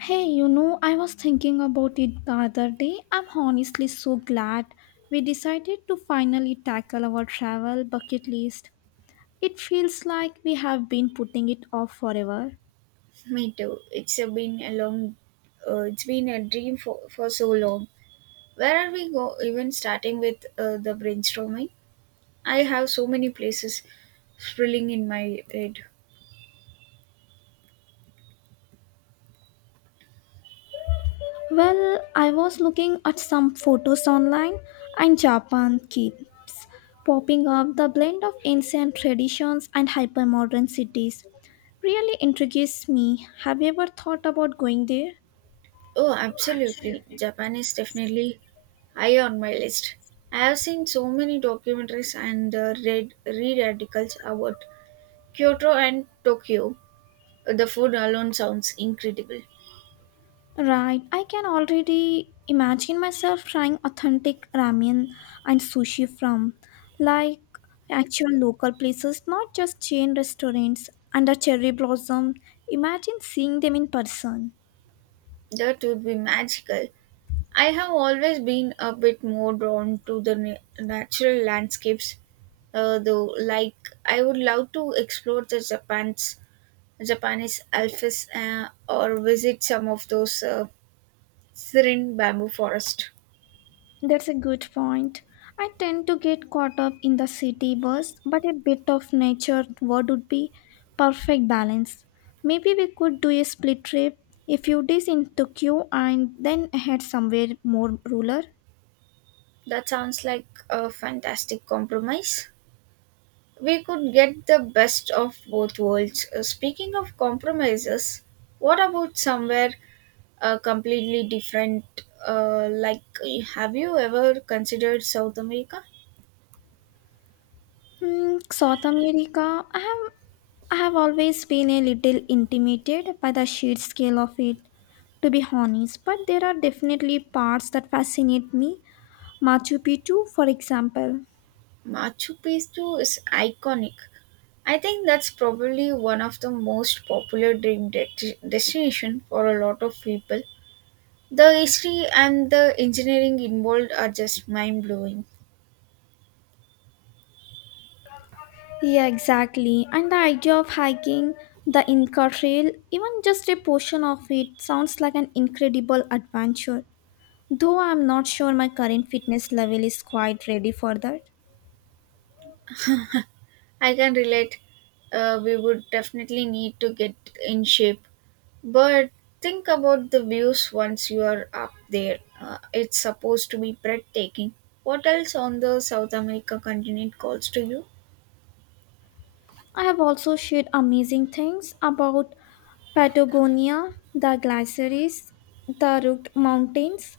Hey, I was thinking about it the other day. I'm honestly so glad we decided to finally tackle our travel bucket list. It feels like we have been putting it off forever. Me too. It's a been a long, it's been a dream for so long. Where are we go? Even starting with the brainstorming, I have so many places swirling in my head. Well, I was looking at some photos online, and Japan keeps popping up the blend of ancient traditions and hypermodern cities. Really intrigues me. Have you ever thought about going there? Oh, absolutely! Japan is definitely high on my list. I have seen so many documentaries and read articles about Kyoto and Tokyo. The food alone sounds incredible. Right, I can already imagine myself trying authentic ramen and sushi from like actual local places, not just chain restaurants under cherry blossom. Imagine seeing them in person. That would be magical. I have always been a bit more drawn to the natural landscapes, though. Like, I would love to explore the Japan's Japanese Alps or visit some of those serene bamboo forest. That's a good point. I tend to get caught up in the city buzz, but a bit of nature what would be perfect balance. Maybe we could do a split trip, a few days in Tokyo and then head somewhere more rural. That sounds like a fantastic compromise. We could get the best of both worlds. Speaking of compromises, what about somewhere completely different? Like, have you ever considered South America? South America, I have always been a little intimidated by the sheer scale of it, to be honest, but there are definitely parts that fascinate me. Machu Picchu, for example. Machu Picchu is iconic. I think that's probably one of the most popular dream destination for a lot of people. The history and the engineering involved are just mind blowing. Yeah, exactly. And the idea of hiking the Inca Trail, even just a portion of it, sounds like an incredible adventure. Though I'm not sure my current fitness level is quite ready for that. I can relate. We would definitely need to get in shape, but think about the views once you are up there. It's supposed to be breathtaking. What else on the South America continent calls to you? I have also shared amazing things about Patagonia, the glaciers, the Rook Mountains.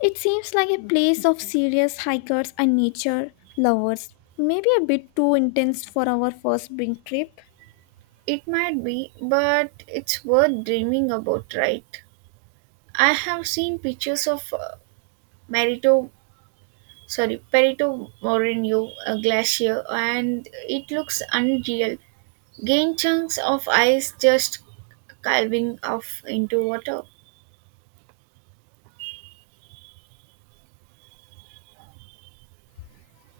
It seems like a place of serious hikers and nature lovers. Maybe a bit too intense for our first big trip. It might be, but it's worth dreaming about, right? I have seen pictures of Merito, Perito Moreno glacier, and it looks unreal. Gain chunks of ice just calving off into water.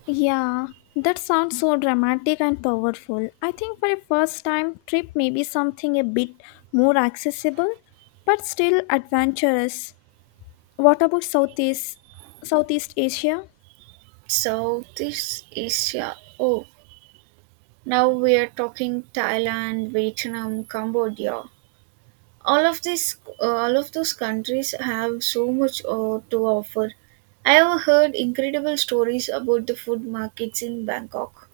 Yeah, that sounds so dramatic and powerful. I think for a first time trip, maybe something a bit more accessible, but still adventurous. What about Southeast Asia? So this is yeah. Oh, now we are talking Thailand, Vietnam, Cambodia. all of these all of those countries have so much to offer. I have heard incredible stories about the food markets in Bangkok.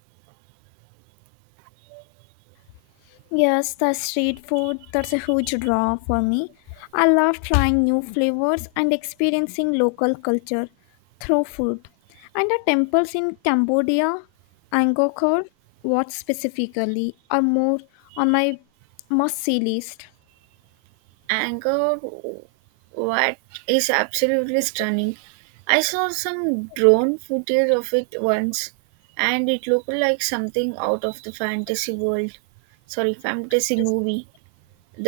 Yes, the street food, that's a huge draw for me. I love trying new flavors and experiencing local culture through food. And the temples in Cambodia, Angkor, what specifically, are more on my must see list. Angkor Wat is absolutely stunning. I saw some drone footage of it once, and it looked like something out of the fantasy world sorry fantasy movie.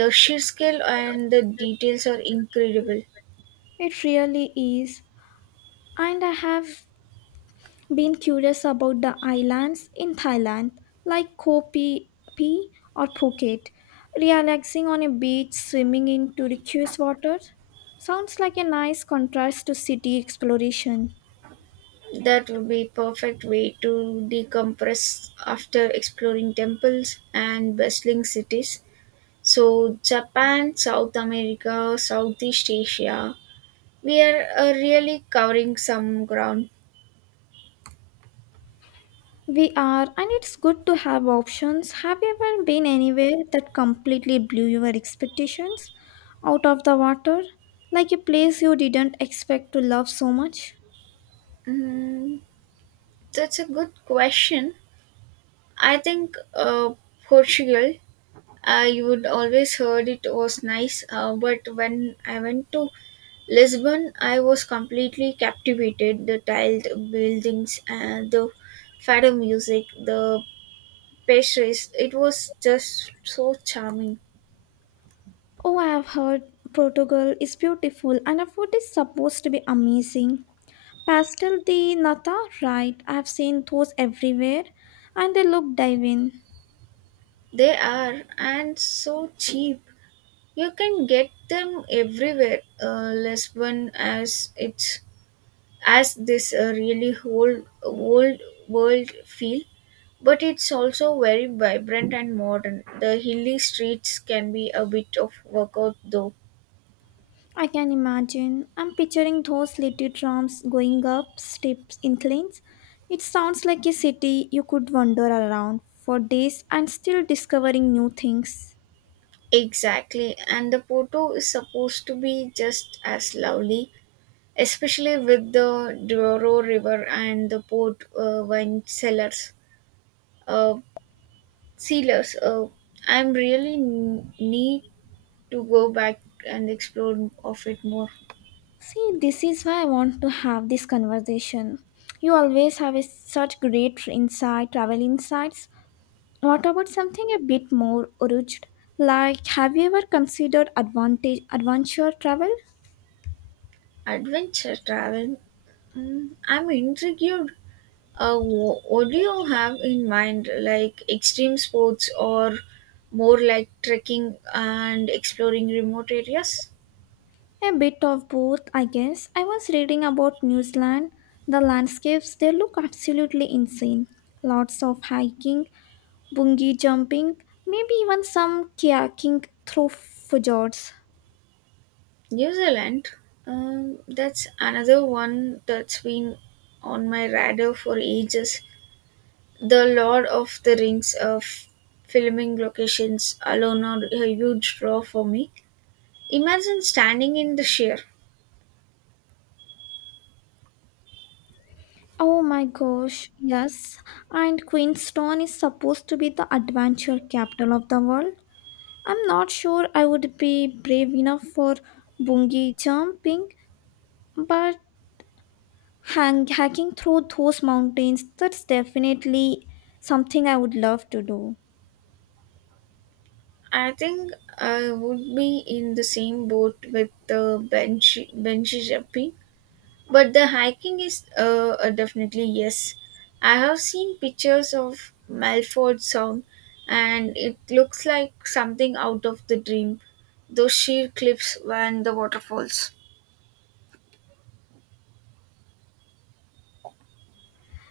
The sheer scale and the details are incredible. It really is. And I have been curious about the islands in Thailand, like Koh Phi Phi or Phuket. Relaxing on a beach, swimming in turquoise water. Sounds like a nice contrast to city exploration. That would be perfect way to decompress after exploring temples and bustling cities. So Japan, South America, Southeast Asia, we are really covering some ground. We are, and it's good to have options. Have you ever been anywhere that completely blew your expectations out of the water? Like a place you didn't expect to love so much? Mm, that's a good question. I think Portugal. I would always heard it was nice, but when I went to Lisbon, I was completely captivated the tiled buildings and the fado music, the pastries. It was just so charming. Oh, I've heard Portugal is beautiful and our food is supposed to be amazing. Pastel de nata, right? I've seen those everywhere and they look divine. They are and so cheap. You can get them everywhere. Lisbon as it's as this really whole old world feel, but it's also very vibrant and modern. The hilly streets can be a bit of workout though. I can imagine. I'm picturing those little trams going up steps inclines. It sounds like a city you could wander around for days and still discovering new things. Exactly, and the Porto is supposed to be just as lovely, especially with the Douro River and the port wine cellars, uh, sealers. I'm really need to go back and explore of it more. See, this is why I want to have this conversation. You always have such great insight, travel insights. What about something a bit more urged? Like, have you ever considered advantage adventure travel? Adventure travel. Mm, I'm intrigued. What do you have in mind, like extreme sports or more like trekking and exploring remote areas? A bit of both, I guess. I was reading about New Zealand. The landscapes they look absolutely insane. Lots of hiking, bungee jumping, maybe even some kayaking through fjords. New Zealand, that's another one that's been on my radar for ages. The Lord of the Rings of filming locations alone are a huge draw for me. Imagine standing in the sheer. Oh my gosh, yes. And Queenstown is supposed to be the adventure capital of the world. I'm not sure I would be brave enough for bungee jumping, but hacking through those mountains, that's definitely something I would love to do. I think I would be in the same boat with the Benji. But the hiking is definitely yes. I have seen pictures of Malford Sound, and it looks like something out of the dream. Those sheer cliffs and the waterfalls.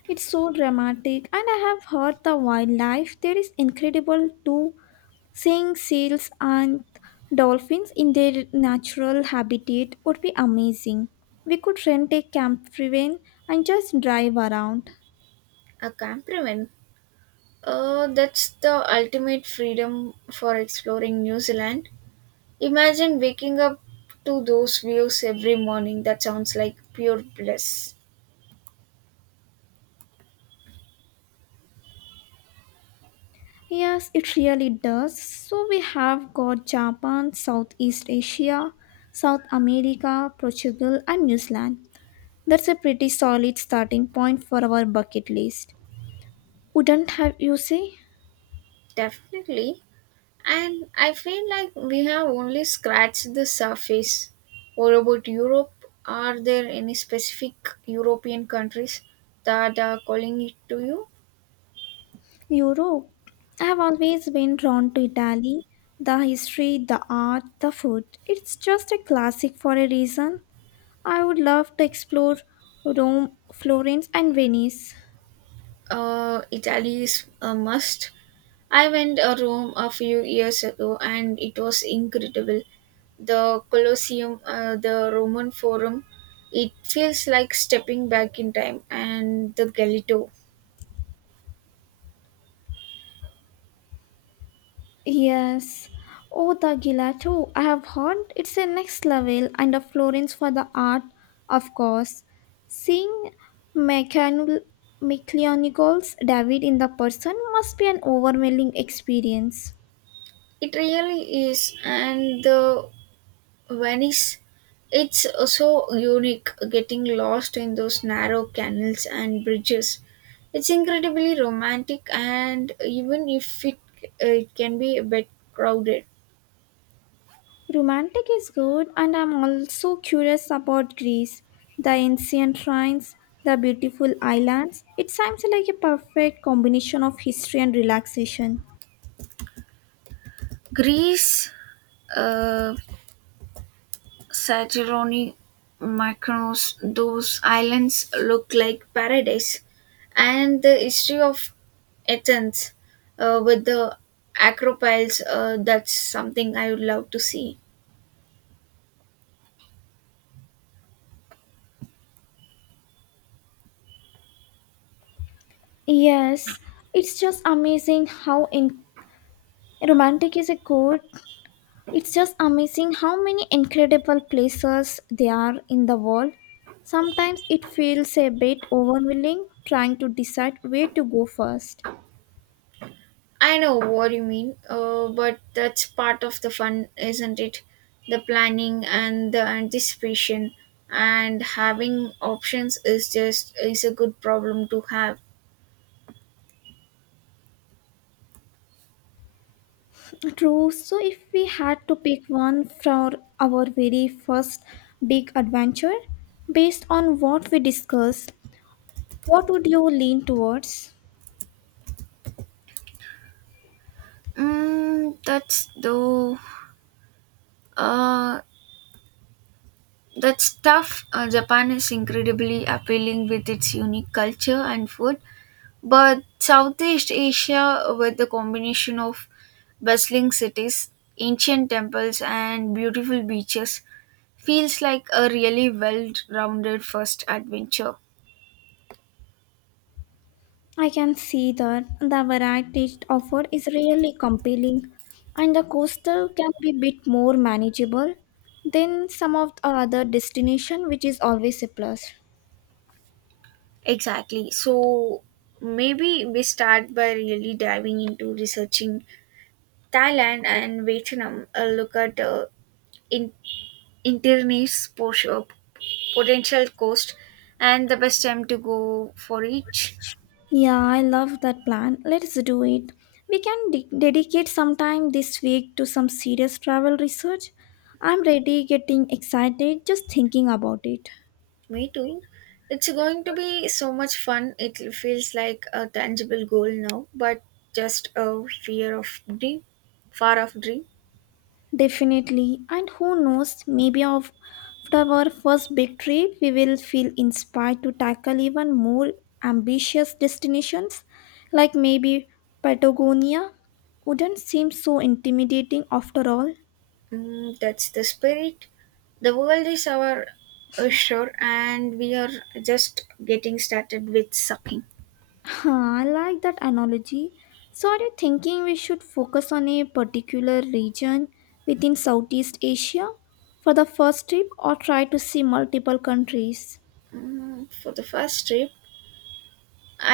It's so dramatic, and I have heard the wildlife there is incredible too. Seeing seals and dolphins in their natural habitat would be amazing. We could rent a camper van and just drive around. A campervan. That's the ultimate freedom for exploring New Zealand. Imagine waking up to those views every morning. That sounds like pure bliss. Yes, it really does. So we have got Japan, Southeast Asia, South America, Portugal, and New Zealand. That's a pretty solid starting point for our bucket list. Wouldn't have you say? Definitely. And I feel like we have only scratched the surface. What about Europe? Are there any specific European countries that are calling it to you? Europe. I have always been drawn to Italy. The history, the art, the food. It's just a classic for a reason. I would love to explore Rome, Florence, and Venice. Italy is a must. I went to Rome a few years ago, and it was incredible. The Colosseum, the Roman Forum, it feels like stepping back in time, and the Galileo. Yes. Oh, the gelato. I have heard it's a next level and a Florence for the art, of course. Seeing Mechan- Michelangelo David in the person must be an overwhelming experience. It really is, and the Venice, it's so unique getting lost in those narrow canals and bridges. It's incredibly romantic, and even if it, it can be a bit crowded. Romantic is good, and I'm also curious about Greece, the ancient shrines, the beautiful islands. It sounds like a perfect combination of history and relaxation. Greece, uh, Santorini, Mykonos, those islands look like paradise. And the history of Athens with the acropolis, that's something I would love to see. Yes, it's just amazing how Romantic is a good. It's just amazing how many incredible places there are in the world. Sometimes it feels a bit overwhelming trying to decide where to go first. I know what you mean, but that's part of the fun, isn't it? The planning and the anticipation, and having options is just is a good problem to have. True, so if we had to pick one for our very first big adventure, based on what we discussed, what would you lean towards? Mm, that's though. Uh, that's tough. Japan is incredibly appealing with its unique culture and food, but Southeast Asia, with the combination of bustling cities, ancient temples, and beautiful beaches, feels like a really well rounded first adventure. I can see that the variety offered is really compelling, and the coastal can be a bit more manageable than some of the other destination, which is always a plus. Exactly. So maybe we start by really diving into researching Thailand and Vietnam, a look at in- internet potential potential cost and the best time to go for each. Yeah, I love that plan. Let's do it. We can dedicate some time this week to some serious travel research. I'm ready getting excited just thinking about it. Me too. It's going to be so much fun. It feels like a tangible goal now, but just a fear of dream, far off dream. Definitely. And who knows, maybe after our first big trip, we will feel inspired to tackle even more ambitious destinations, like maybe Patagonia. Wouldn't seem so intimidating after all. Mm, that's the spirit. The world is our shore, and we are just getting started with sucking. Huh, I like that analogy. So, are you thinking we should focus on a particular region within Southeast Asia for the first trip or try to see multiple countries? Mm, for the first trip,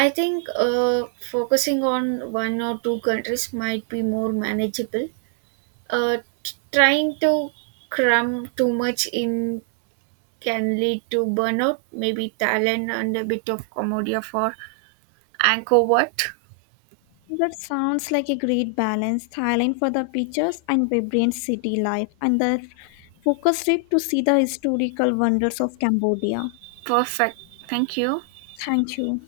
I think focusing on one or two countries might be more manageable. Trying to cram too much in can lead to burnout. Maybe Thailand and a bit of Cambodia for Angkor Wat. That sounds like a great balance. Thailand for the pictures and vibrant city life, and the focus trip to see the historical wonders of Cambodia. Perfect. Thank you. Thank you.